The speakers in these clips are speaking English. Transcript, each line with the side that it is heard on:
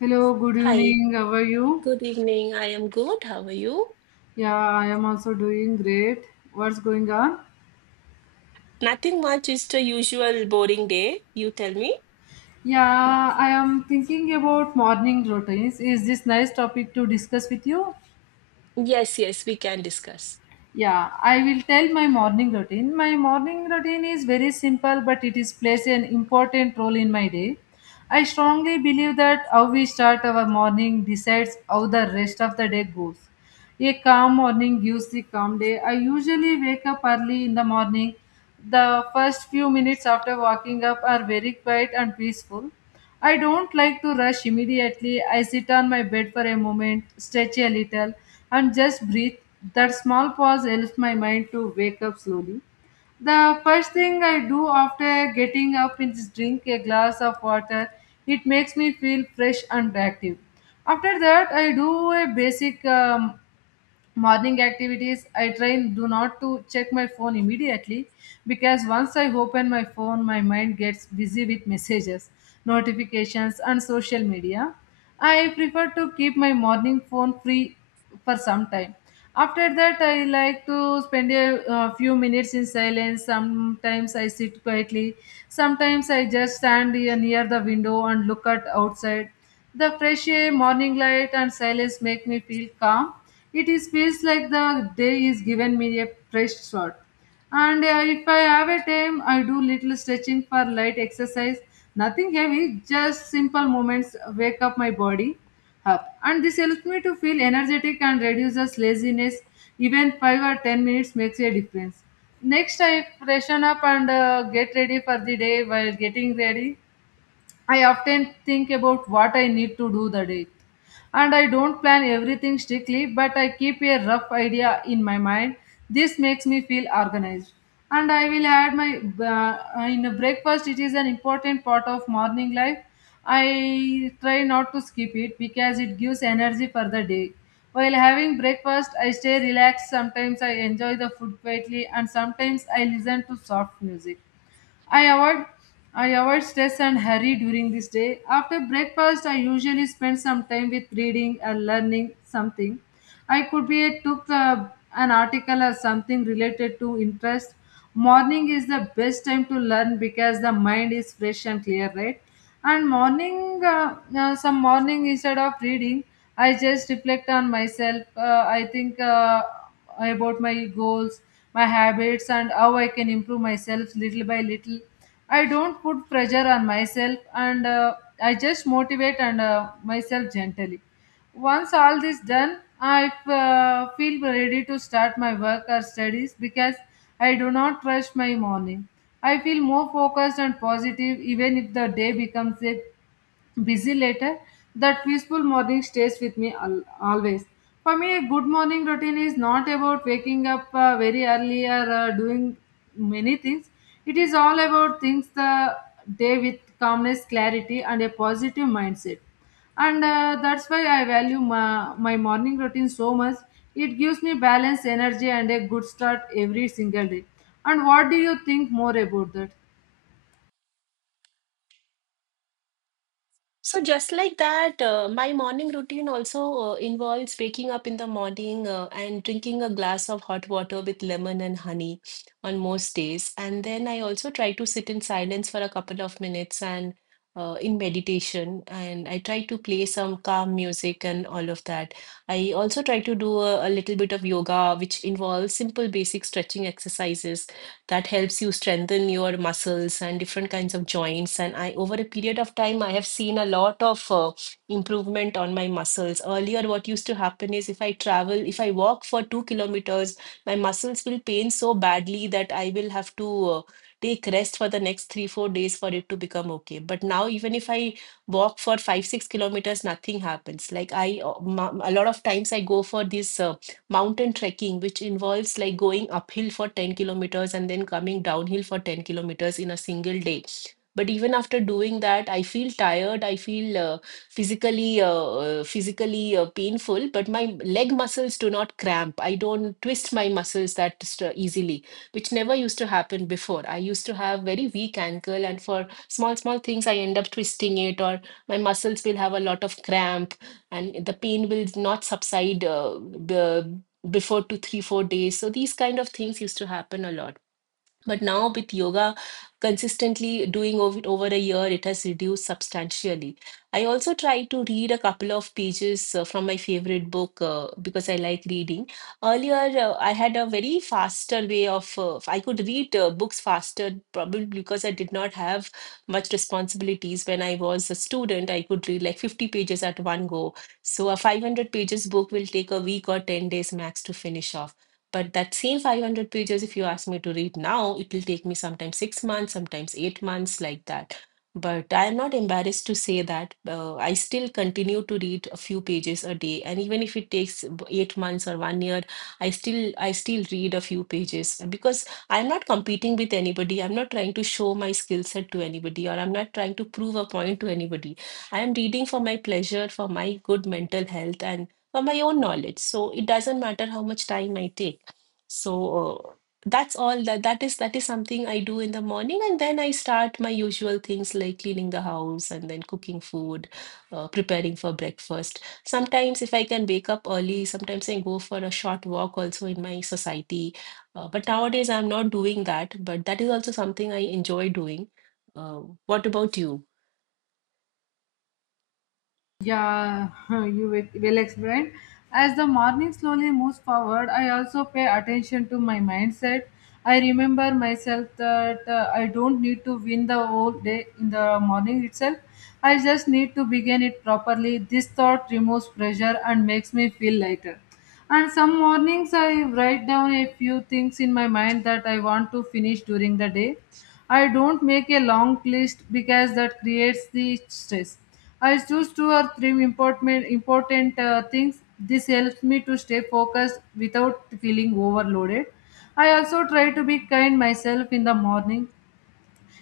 left: Hello, good
right: Hi,
left: evening. How are you?
right: good evening. I am good. How are you?
left: Yeah, I am also doing great. What's going on?
right: Nothing much, just a usual boring day. You tell me?
left: Yeah, I am thinking about morning routines. Is this nice topic to discuss with you?
right: Yes, yes, we can discuss.
left: Yeah, I will tell my morning routine. My morning routine is very simple, but it is plays an important role in my day. I strongly believe that how we start our morning decides how the rest of the day goes. A calm morning gives the calm day. I usually wake up early in the morning. The first few minutes after waking up are very quiet and peaceful. I don't like to rush immediately. I sit on my bed for a moment, stretch a little, and just breathe. That small pause helps my mind to wake up slowly. The first thing I do after getting up is drink a glass of water. It makes me feel fresh and active. After that, I do a basic morning activities. I train do not to check my phone immediately, because once I open my phone, my mind gets busy with messages, notifications and social media. I prefer to keep my morning phone free for some time. After that, I like to spend a few minutes in silence. Sometimes I sit quietly, sometimes I just stand here near the window and look at outside. The fresh air, morning light and silence make me feel calm. It is feels like the day is given me a fresh start. And if I have a time, I do little stretching for light exercise. Nothing heavy, just simple movements wake up my body up. And this helps me to feel energetic and reduces laziness. Even 5 or 10 minutes makes a difference. Next, I freshen up and get ready for the day. While getting ready, I often think about what I need to do the day. And I don't plan everything strictly, but I keep a rough idea in my mind. This makes me feel organized. And I will add my in a breakfast. It is an important part of morning life. I try not to skip it because it gives energy for the day. While having breakfast, I stay relaxed. Sometimes I enjoy the food quietly, and sometimes I listen to soft music. I avoid I avoid stress and hurry during this day. After breakfast, I usually spend some time with reading or learning something. I could be a, took an article or something related to interest. Morning is the best time to learn because the mind is fresh and clear, right? And morning, some morning instead of reading, I just reflect on myself. I think. About my goals, my habits, and how I can improve myself little by little. I don't put pressure on myself, and I just motivate and myself gently. Once all this done, I feel ready to start my work or studies because I do not rush my morning. I feel more focused and positive even if the day becomes a busy later, that peaceful morning stays with me always. For me, a good morning routine is not about waking up very early or doing many things. It is all about things the day with calmness, clarity, and a positive mindset. And that's why I value my morning routine so much. It gives me balance energy and a good start every single day. And what do you think more about that?
right: So just like that, my morning routine also involves waking up in the morning and drinking a glass of hot water with lemon and honey on most days. And then I also try to sit in silence for a couple of minutes and in meditation. And I try to play some calm music and all of that. I also try to do a little bit of yoga, which involves simple basic stretching exercises that helps you strengthen your muscles and different kinds of joints. And over a period of time, I have seen a lot of improvement on my muscles. Earlier, what used to happen is if I travel, if I walk for 2 kilometers, my muscles will pain so badly that I will have to take rest for the next three, 4 days for it to become okay. But now, even if I walk for five, 6 kilometers, nothing happens. A lot of times I go for this. Mountain trekking, which involves like going uphill for 10 kilometers and then coming downhill for 10 kilometers in a single day. But even after doing that, I feel tired. I feel physically uh, physically painful, but my leg muscles do not cramp. I don't twist my muscles easily, which never used to happen before. I used to have very weak ankle, and for small small things, I end up twisting it, or my muscles will have a lot of cramp, and the pain will not subside before two, three, 4 days. So these kind of things used to happen a lot. But now with yoga consistently doing over a year, it has reduced substantially. I also try to read a couple of pages from my favorite book because I like reading. Earlier, I had a very faster way of I could read books faster, probably because I did not have much responsibilities when I was a student. I could read like 50 pages at one go. So a 500 pages book will take a week or 10 days max to finish off. But that same 500 pages, if you ask me to read now, it will take me sometimes 6 months, sometimes 8 months, like that. But I am not embarrassed to say that I still continue to read a few pages a day, and even if it takes 8 months or one year, I still read a few pages because I'm not competing with anybody. I'm not trying to show my skill set to anybody, or I'm not trying to prove a point to anybody. I am reading for my pleasure, for my good mental health, and for my own knowledge. So it doesn't matter how much time I take. So that's all that that is something I do in the morning, and then I start my usual things like cleaning the house and then cooking food, preparing for breakfast. Sometimes if I can wake up early, sometimes I go for a short walk also in my society. But nowadays I'm not doing that, but that is also something I enjoy doing. Uh, what about you?
left: Yeah. You will well explained. As the morning slowly moves forward, I also pay attention to my mindset. I remember myself that I don't need to win the whole day in the morning itself. I just need to begin it properly. This thought removes pressure and makes me feel lighter. And some mornings I write down a few things in my mind that I want to finish during the day. I don't make a long list because that creates the stress. I choose two or three important things. This helps me to stay focused without feeling overloaded. I also try to be kind myself in the morning.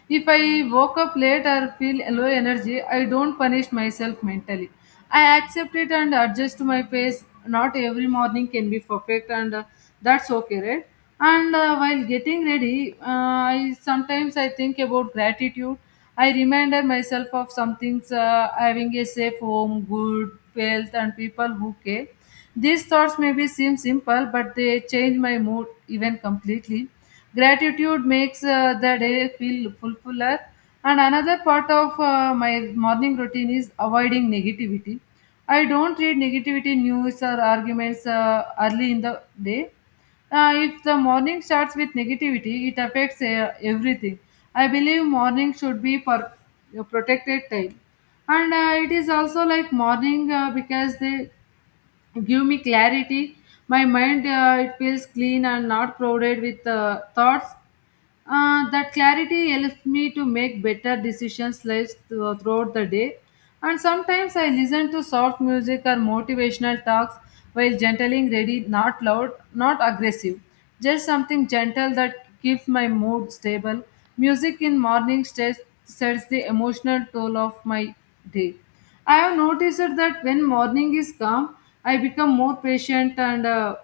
left: If I woke up late or feel low energy, I don't punish myself mentally. I accept it and adjust to my pace. Not every morning can be perfect, and that's okay, right? And while getting ready, I sometimes I think about gratitude. I reminded myself of some things: having a safe home, good health, and people who care. These thoughts maybe seem simple, but they change my mood even completely. Gratitude makes the day feel fuller. And another part of my morning routine is avoiding negativity. I don't read negativity news or arguments early in the day. If the morning starts with negativity, it affects everything. I believe morning should be protected time, and it is also like morning because they give me clarity. My mind it feels clean and not crowded with thoughts. That clarity helps me to make better decisions lives throughout the day. And sometimes I listen to soft music or motivational talks while gentling ready, not loud, not aggressive. Just something gentle that keeps my mood stable. Music in morning sets, Sets the emotional toll of my day. I have noticed that when morning is calm, I become more patient and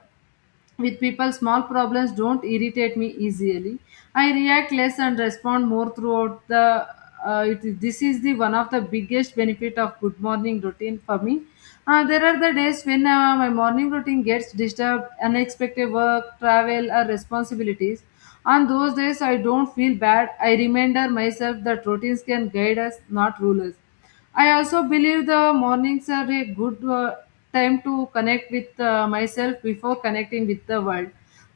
left: with people, small problems don't irritate me easily. I react less and respond more throughout the. This is the one of the biggest benefit of good morning routine for me. There are the days when my morning routine gets disturbed, unexpected work, travel, or responsibilities. On those days, I don't feel bad. I remind myself that routines can guide us, not rule us. I also believe the mornings are a good time to connect with myself before connecting with the world.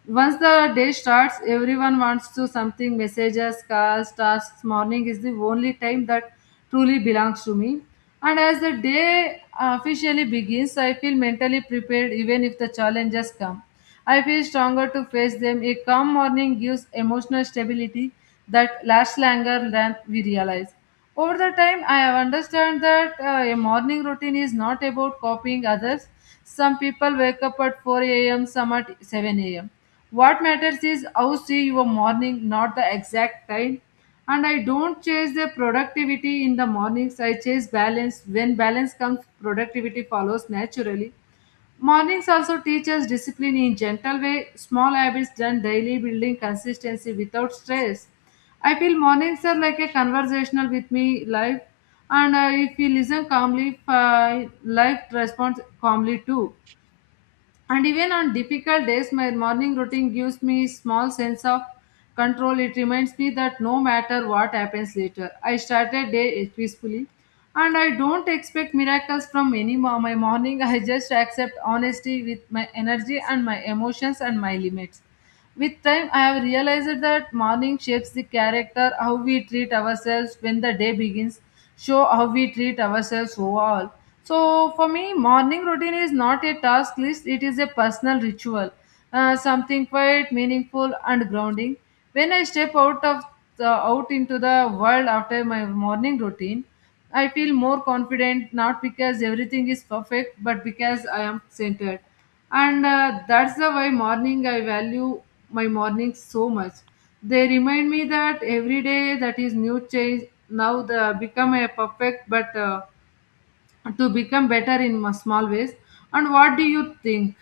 left: Once the day starts, everyone wants to something messages, calls, tasks. Morning is the only time that truly belongs to me. And as the day officially begins, I feel mentally prepared even if the challenges come. I feel stronger to face them. A calm morning gives emotional stability that lasts longer than we realize. Over the time, I have understood that a morning routine is not about copying others. Some people wake up at 4 a.m., some at 7 a.m. What matters is how see your morning, not the exact time. And I don't chase the productivity in the mornings. I chase balance. When balance comes, productivity follows naturally. Mornings also teach us discipline in gentle way, small habits done daily building consistency without stress. I feel mornings are like a conversational with me life, and if we listen calmly, life responds calmly too. And even on difficult days, my morning routine gives me small sense of control. It reminds me that no matter what happens later, I started day peacefully. And I don't expect miracles from any my morning. I just accept honesty with my energy and my emotions and my limits. With time, I have realized that morning shapes the character, how we treat ourselves when the day begins, show how we treat ourselves overall. So, for me, morning routine is not a task list, it is a personal ritual, something quite meaningful and grounding. When I step out of out into the world after my morning routine, I feel more confident not because everything is perfect, but because I am centered. And that's the why morning I value my mornings so much. They remind me that every day that is new change. Now the become a perfect, but to become better in small ways. And what do you think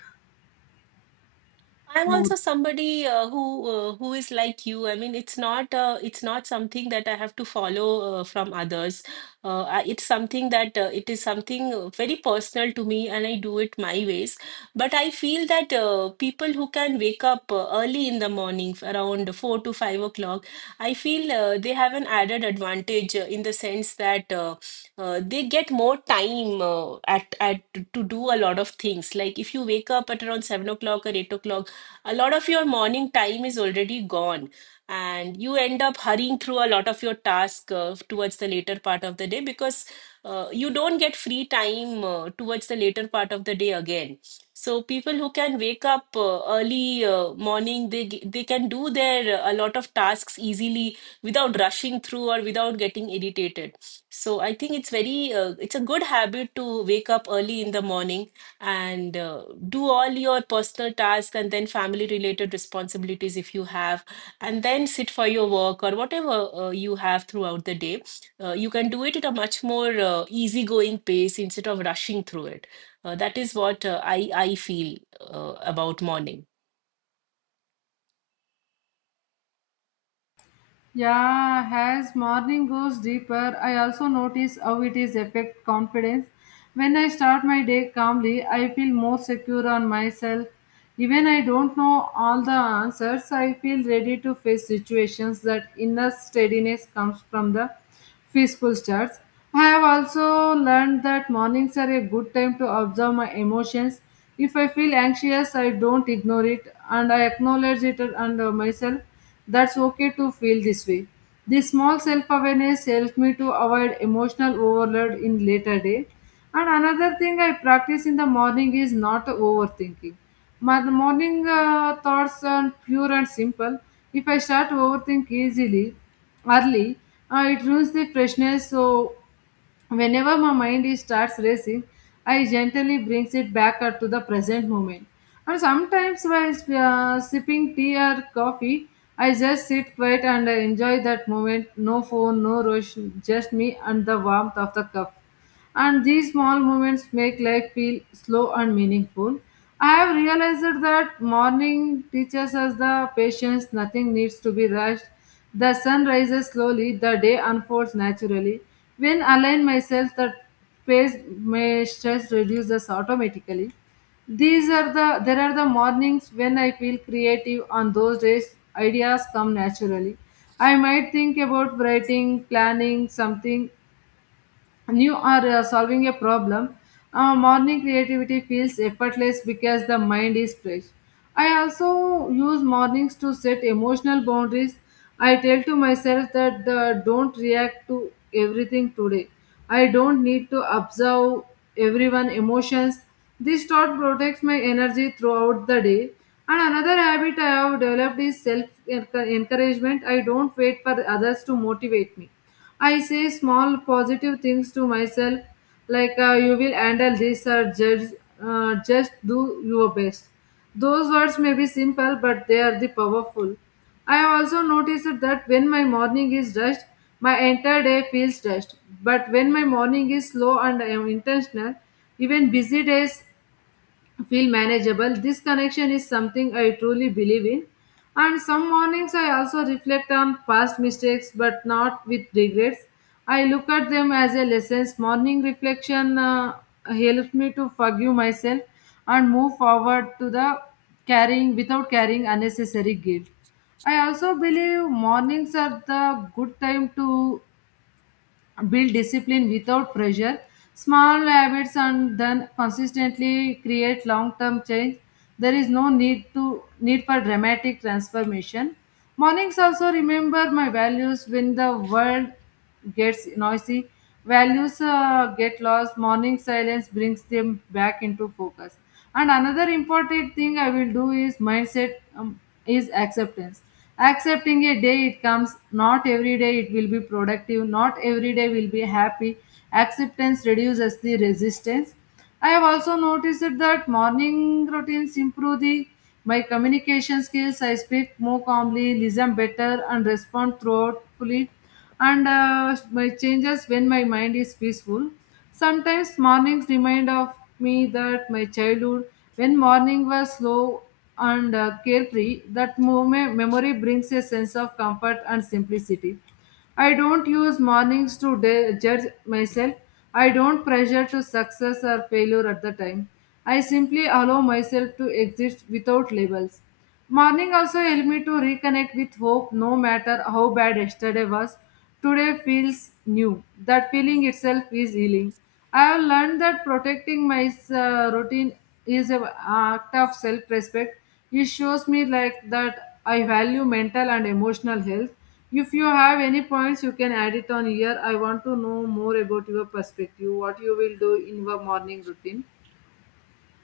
right: I'm
left: more?
right: also somebody uh, who uh, who is like you. I mean, it's not something that I have to follow from others. It's something that it is something very personal to me, and I do it my ways. But I feel that people who can wake up early in the morning, around 4 to 5 o'clock, I feel they have an added advantage in the sense that they get more time at to do a lot of things. Like if you wake up at around 7 o'clock or 8 o'clock, a lot of your morning time is already gone, and you end up hurrying through a lot of your tasks towards the later part of the day because you don't get free time towards the later part of the day again. So people who can wake up early morning, they can do their a lot of tasks easily without rushing through or without getting irritated. So I think it's very it's a good habit to wake up early in the morning and do all your personal tasks and then family related responsibilities if you have, and then sit for your work or whatever you have throughout the day. You can do it at a much more easygoing pace instead of rushing through it. That is what I feel about morning.
left: Yeah, as morning goes deeper, I also notice how it is affect confidence. When I start my day calmly, I feel more secure on myself. Even I don't know all the answers, I feel ready to face situations that inner steadiness comes from the peaceful starts. I have also learned that mornings are a good time to observe my emotions. If I feel anxious, I don't ignore it and I acknowledge it and myself. That's okay to feel this way. This small self awareness helps me to avoid emotional overload in later day. And another thing I practice in the morning is not overthinking. My the morning thoughts are pure and simple. If I start to overthink easily, early, it ruins the freshness. So whenever my mind is starts racing, I gently brings it back to the present moment. And sometimes while sipping tea or coffee, I just sit quiet and enjoy that moment. No phone, no rush, just me and the warmth of the cup and these small moments make life feel slow and meaningful. I have realized that morning teaches us the patience, nothing needs to be rushed. The sun rises slowly, the day unfolds naturally. When I align myself, the pace may stress reduces automatically. These are the there are the mornings when I feel creative. On those days, ideas come naturally. I might think about writing, planning something, and you are solving a problem. Uh, morning creativity feels effortless because the mind is fresh. I also use mornings to set emotional boundaries. I tell to myself that don't react to everything today. I don't need to observe everyone's emotions. This thought protects my energy throughout the day. And another habit I have developed is self encouragement. I don't wait for others to motivate me. I say small positive things to myself, like you will handle this or just do your best. Those words may be simple, but they are the powerful. I have also noticed that when my morning is rushed, my entire day feels rushed. But when my morning is slow and I am intentional, even busy days feel manageable. This connection is something I truly believe in. And some mornings I also reflect on past mistakes but not with regrets. I look at them as a lessons. Morning reflection helps me to forgive myself and move forward to the carrying without carrying unnecessary guilt. I also believe mornings are the good time to build discipline without pressure. Small habits and then consistently create long-term change. There is no need to need for dramatic transformation. Mornings also remember my values when the world gets noisy. Values get lost. Morning silence brings them back into focus. And another important thing I will do is mindset is acceptance. Accepting a day it comes, not every day it will be productive, not every day will be happy. Acceptance reduces the resistance. I have also noticed that morning routines improve the my communication skills. I speak more calmly, listen better, and respond thoughtfully. And my changes when my mind is peaceful. Sometimes mornings remind of me that my childhood, when morning was slow and carefree, that moment memory brings a sense of comfort and simplicity. I don't use mornings to judge myself. I don't pressure to success or failure at the time. I simply allow myself to exist without labels. Morning also helped me to reconnect with hope no matter how bad yesterday was. Today feels new. That feeling itself is healing. I have learned that protecting my routine is an act of self respect. It shows me like that I value mental and emotional health. If you have any points, you can add it on here. I want to know more about your perspective, what you will do in your morning routine.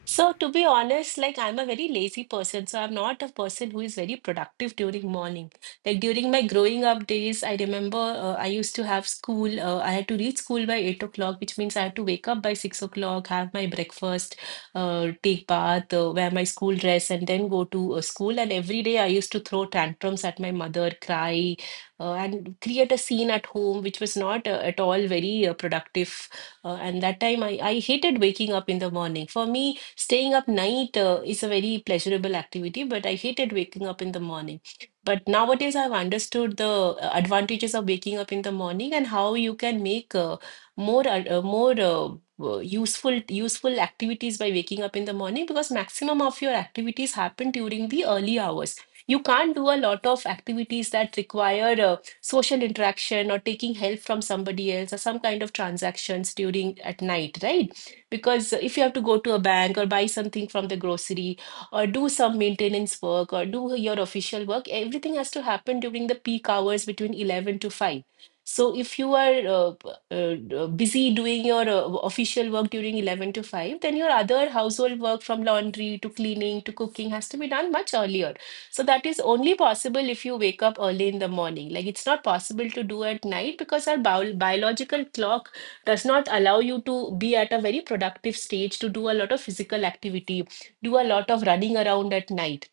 right: So, to be honest, like I'm a very lazy person, so I'm not a person who is very productive during morning. Like during my growing up days, I remember I used to have school. I had to reach school by 8 o'clock, which means I had to wake up by 6 o'clock, have my breakfast, take bath, wear my school dress, and then go to school. And every day I used to throw tantrums at my mother, cry, and create a scene at home, which was not at all very productive. And that time I hated waking up in the morning. For me, staying up night is a very pleasurable activity, but I hated waking up in the morning. But nowadays, I've understood the advantages of waking up in the morning and how you can make more ad- more useful useful activities by waking up in the morning because maximum of your activities happen during the early hours. You can't do a lot of activities that require social interaction or taking help from somebody else or some kind of transactions during at night, right? Because if you have to go to a bank or buy something from the grocery or do some maintenance work or do your official work, everything has to happen during the peak hours between 11 to 5. So if you are busy doing your official work during 11 to 5, then your other household work from laundry to cleaning to cooking has to be done much earlier. So that is only possible if you wake up early in the morning. Like it's not possible to do at night because our biological clock does not allow you to be at a very productive stage to do a lot of physical activity, do a lot of running around at night,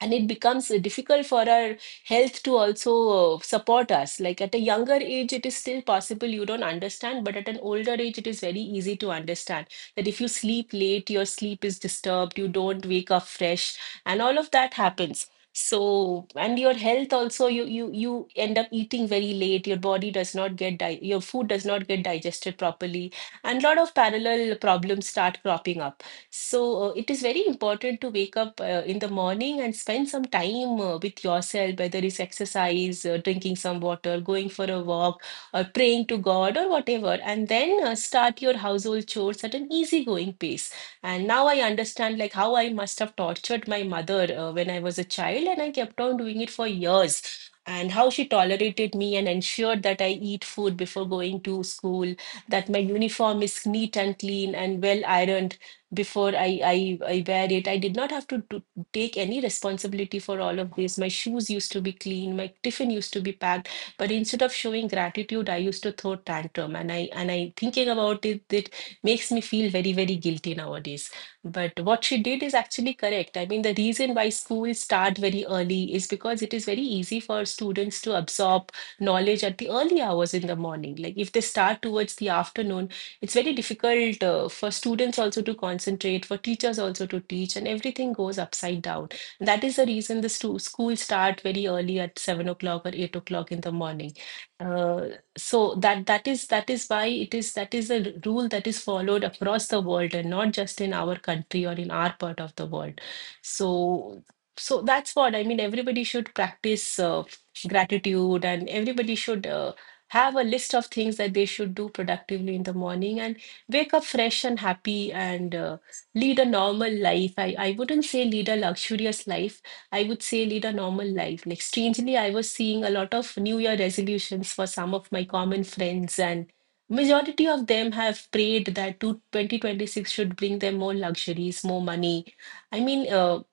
right: and it becomes difficult for our health to also support us. Like at a younger age it is still possible, you don't understand, but at an older age it is very easy to understand that if you sleep late your sleep is disturbed, you don't wake up fresh, and all of that happens. So and your health also, you end up eating very late, your body does not get di- your food does not get digested properly, and a lot of parallel problems start cropping up. So, it is very important to wake up in the morning and spend some time with yourself, whether it's exercise, drinking some water, going for a walk, or praying to God, or whatever. And then start your household chores at an easygoing pace. And now I understand like how I must have tortured my mother when I was a child, and I kept on doing it for years. And how she tolerated me and ensured that I eat food before going to school, that my uniform is neat and clean and well ironed before I wear it. I did not have to do, take any responsibility for all of this. My shoes used to be clean, my tiffin used to be packed, but instead of showing gratitude, I used to throw tantrum. And I thinking about it, it makes me feel very very guilty nowadays. But what she did is actually correct. I mean, the reason why schools start very early is because it is very easy for students to absorb knowledge at the early hours in the morning. Like if they start towards the afternoon, it's very difficult for students also to concentrate, for teachers also to teach, and everything goes upside down. And that is the reason schools start very early at 7 o'clock or 8 o'clock in the morning. Uh, so that is that is why it is that is a rule that is followed across the world and not just in our country or in our part of the world. So so that's what I mean. Everybody should practice gratitude, and everybody should. Have a list of things that they should do productively in the morning and wake up fresh and happy and lead a normal life. I wouldn't say lead a luxurious life. I would say lead a normal life. Like strangely, I was seeing a lot of New Year resolutions for some of my common friends, and majority of them have prayed that two 2026 should bring them more luxuries, more money. I mean, uh,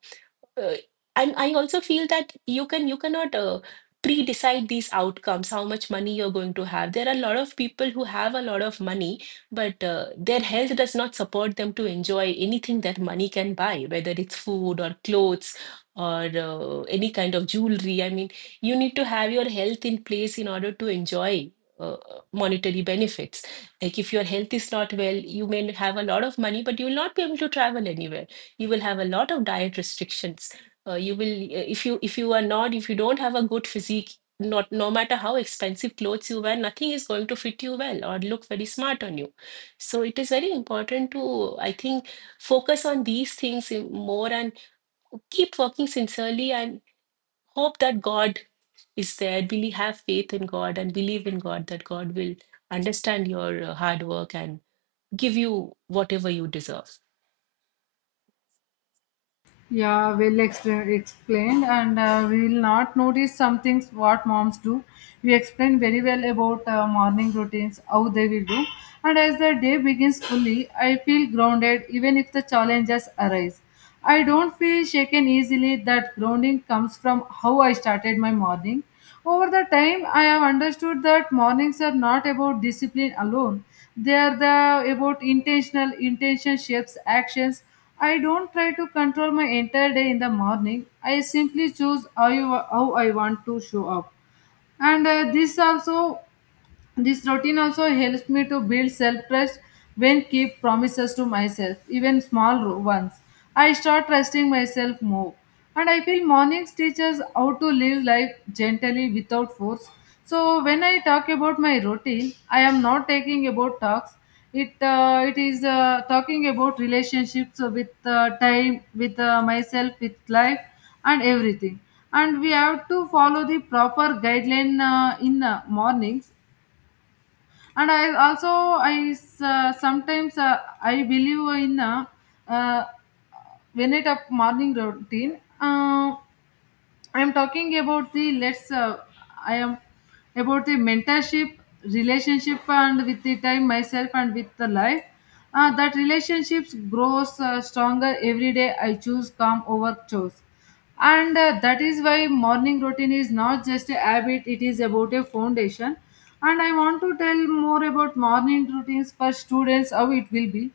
right: uh, and I also feel that you cannot pre-decide these outcomes, how much money you're going to have. There are a lot of people who have a lot of money, but their health does not support them to enjoy anything that money can buy, whether it's food or clothes or any kind of jewelry. I mean, you need to have your health in place in order to enjoy. Uh, monetary benefits. Like if your health is not well, you may have a lot of money, but you will not be able to travel anywhere. You will have a lot of diet restrictions. Uh, you will uh, if you are not, if you don't have a good physique, not no matter how expensive clothes you wear, nothing is going to fit you well or look very smart on you. So it is very important to, I think, focus on these things more and keep working sincerely and hope that God is there. Really have faith in God and believe in God that God will understand your hard work and give you whatever you deserve.
left: Yeah, explained, and we will not notice some things what moms do. We explained very well about morning routines, how they will do, and as the day begins fully, I feel grounded even if the challenges arise. I don't feel shaken easily. That grounding comes from how I started my morning. Over the time, I have understood that mornings are not about discipline alone. They are the about intentional intention shapes actions. I don't try to control my entire day in the morning. I simply choose how, you, how I want to show up. And this also this routine also helps me to build self trust when keep promises to myself, even small ones. I start trusting myself more. And I feel mornings teach us how to live life gently without force. So when I talk about my routine, I am not taking about talks. It is talking about relationships with time, with myself, with life, and everything. And we have to follow the proper guideline in mornings, and I also sometimes I believe in uh, when it up morning routine I am talking about the let's I am about the mentorship relationship and with the time myself and with the life, that relationships grows stronger every day I choose calm over chores, and that is why morning routine is not just a habit, it is about a foundation. And I want to tell more about morning routines for students, how it will be.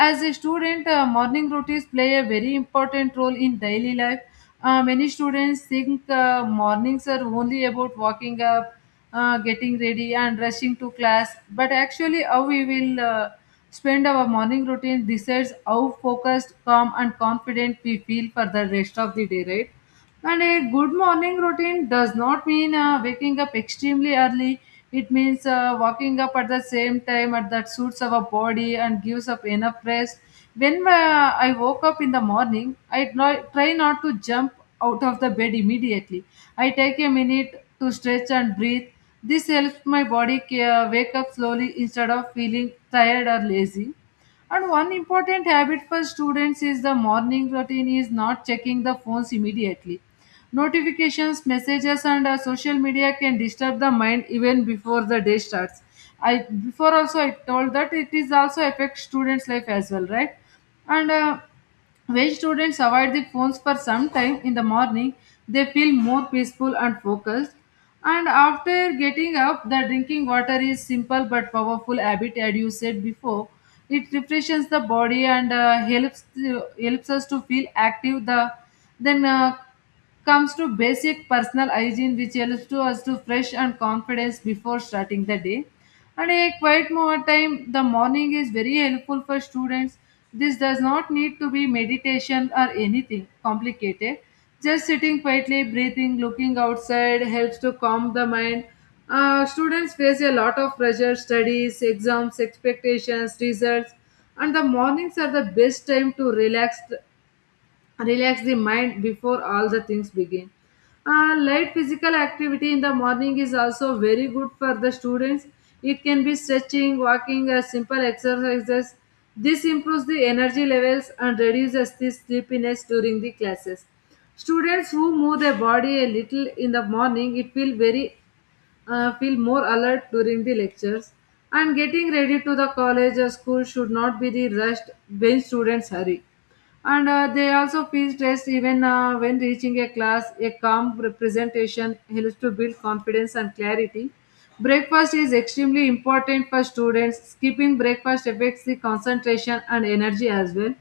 left: As a student, morning routines play a very important role in daily life. Many students think mornings are only about waking up, getting ready, and rushing to class. But actually, how we will spend our morning routine decides how focused, calm, and confident we feel for the rest of the day, right? And a good morning routine does not mean waking up extremely early. It means waking up at the same time at that suits our body and gives up enough rest. When I woke up in the morning, I try not to jump out of the bed immediately. I take a minute to stretch and breathe. This helps my body wake up slowly instead of feeling tired or lazy. And one important habit for students is the morning routine is not checking the phones immediately. Notifications, messages, and social media can disturb the mind even before the day starts. I before also I told that it is also affects students' life as well, right? And When students avoid the phones for some time in the morning, they feel more peaceful and focused. And after getting up, the drinking water is simple but powerful habit, as you said before. It refreshes the body and helps helps us to feel active. Then comes to basic personal hygiene, which helps to us to fresh and confidence before starting the day. And a quiet more time the morning is very helpful for students. This does not need to be meditation or anything complicated, just sitting quietly breathing looking outside helps to calm the mind. Students face a lot of pressure, studies, exams, expectations, results, and the mornings are the best time to relax the mind before all the things begin. Light physical activity in the morning is also very good for the students. It can be stretching, walking, or simple exercises. This improves the energy levels and reduces the sleepiness during the classes. Students who move their body a little in the morning, it feels very feel more alert during the lectures. And getting ready to the college or school should not be the rushed. When students hurry, and they also feel stressed even when reaching a class, a calm representation helps to build confidence and clarity. Breakfast is extremely important for students. Skipping breakfast affects the concentration and energy as well.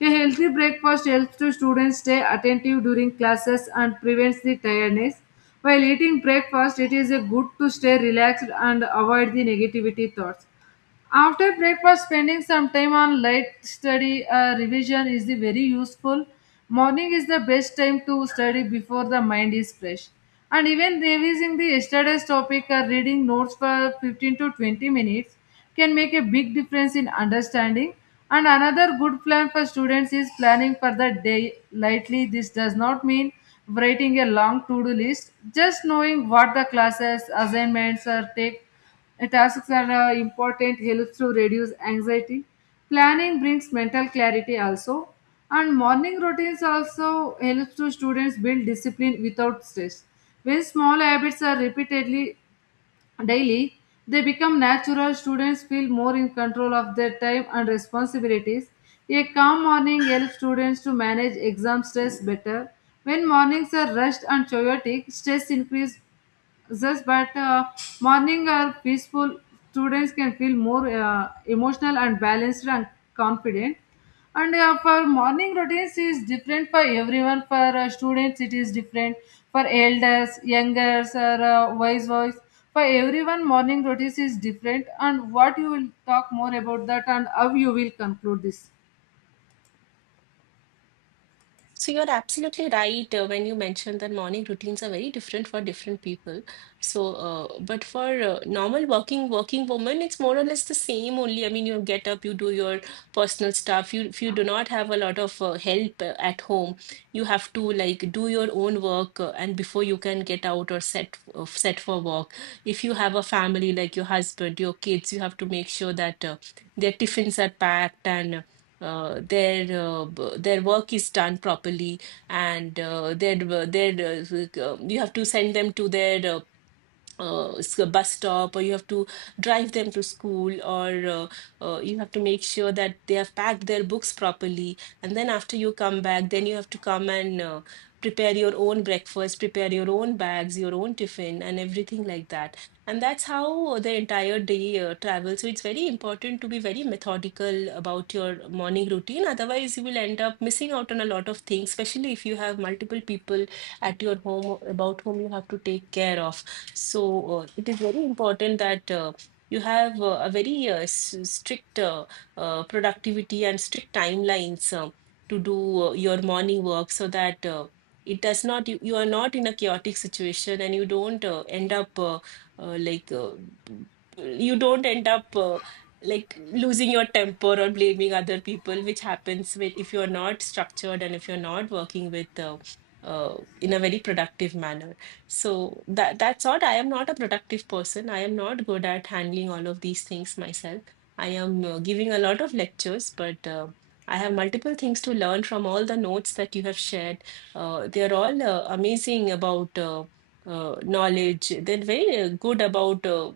left: A healthy breakfast helps to students stay attentive during classes and prevents the tiredness. While eating breakfast, it is a good to stay relaxed and avoid the negativity thoughts. After breakfast, spending some time on light study or revision is the very useful. Morning is the best time to study before the mind is fresh. And even revising the yesterday's topic or reading notes for 15 to 20 minutes can make a big difference in understanding. And another good plan for students is planning for the day lightly. This does not mean writing a long to do list, just knowing what the classes, assignments, or take tasks are important, helps to reduce anxiety. Planning brings mental clarity also. And morning routines also helps to students build discipline without stress. When small habits are repeatedly daily, they become natural. Students feel more in control of their time and responsibilities. A calm morning helps students to manage exam stress better. When mornings are rushed and chaotic, stress increases just but morning are peaceful. Students can feel more emotional and balanced and confident. And for morning routines is different for everyone. For students, it is different. For elders, youngers, or wise boys, for everyone, morning routines is different. And what you will talk more about that, and how you will conclude this.
right: So you're absolutely right when you mentioned that morning routines are very different for different people. So, but for normal working woman, it's more or less the same. Only, I mean, you get up, you do your personal stuff. You, if you do not have a lot of help at home, you have to like do your own work, and before you can get out or set for work. If you have a family like your husband, your kids, you have to make sure that their tiffins are packed and their work is done properly and their you have to send them to their a bus stop, or you have to drive them to school, or uh, you have to make sure that they have packed their books properly. And then after you come back, then you have to come and prepare your own breakfast, prepare your own bags, your own tiffin, and everything like that. And that's how the entire day travels. So it's very important to be very methodical about your morning routine, otherwise you will end up missing out on a lot of things, especially if you have multiple people at your home about whom you have to take care of. So it is very important that you have a very strict productivity and strict timelines to do your morning work, so that it does not, you are not in a chaotic situation, and you don't end up uh, like, uh, you don't end up like losing your temper or blaming other people, which happens with, if you're not structured and if you're not working with, in a very productive manner. So that's odd. I am not a productive person. I am not good at handling all of these things myself. I am giving a lot of lectures, but I have multiple things to learn from all the notes that you have shared. They're all amazing about knowledge. They're very good about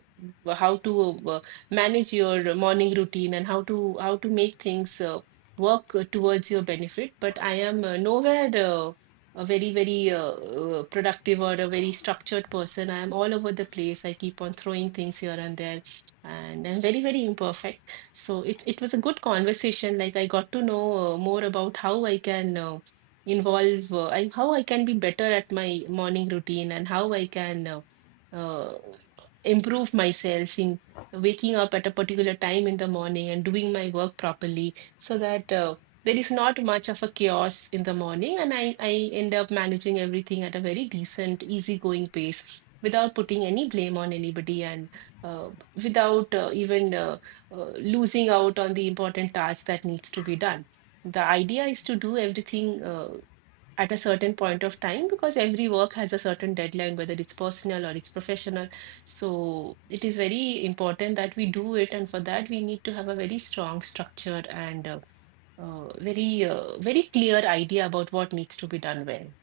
right: how to manage your morning routine, and how to make things work towards your benefit. But I am nowhere. A very, very productive or a very structured person. I'm all over the place. I keep on throwing things here and there, and I'm very, very imperfect. So it was a good conversation. Like I got to know more about how I can how I can be better at my morning routine, and how I can uh, improve myself in waking up at a particular time in the morning and doing my work properly, so that. There is not much of a chaos in the morning, and I end up managing everything at a very decent, easygoing pace without putting any blame on anybody, and without even uh, losing out on the important tasks that needs to be done. The idea is to do everything at a certain point of time, because every work has a certain deadline, whether it's personal or it's professional. So it is very important that we do it, and for that we need to have a very strong structure and very very clear idea about what needs to be done when.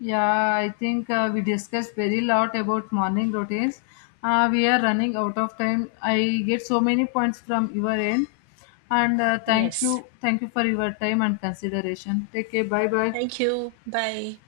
left: Yeah, I think we discussed very lot about morning routines. We are running out of time. I get so many points from your end, and
right: Yes,
left: thank you for your time and consideration. Take care. Bye bye.
right: thank you. Bye.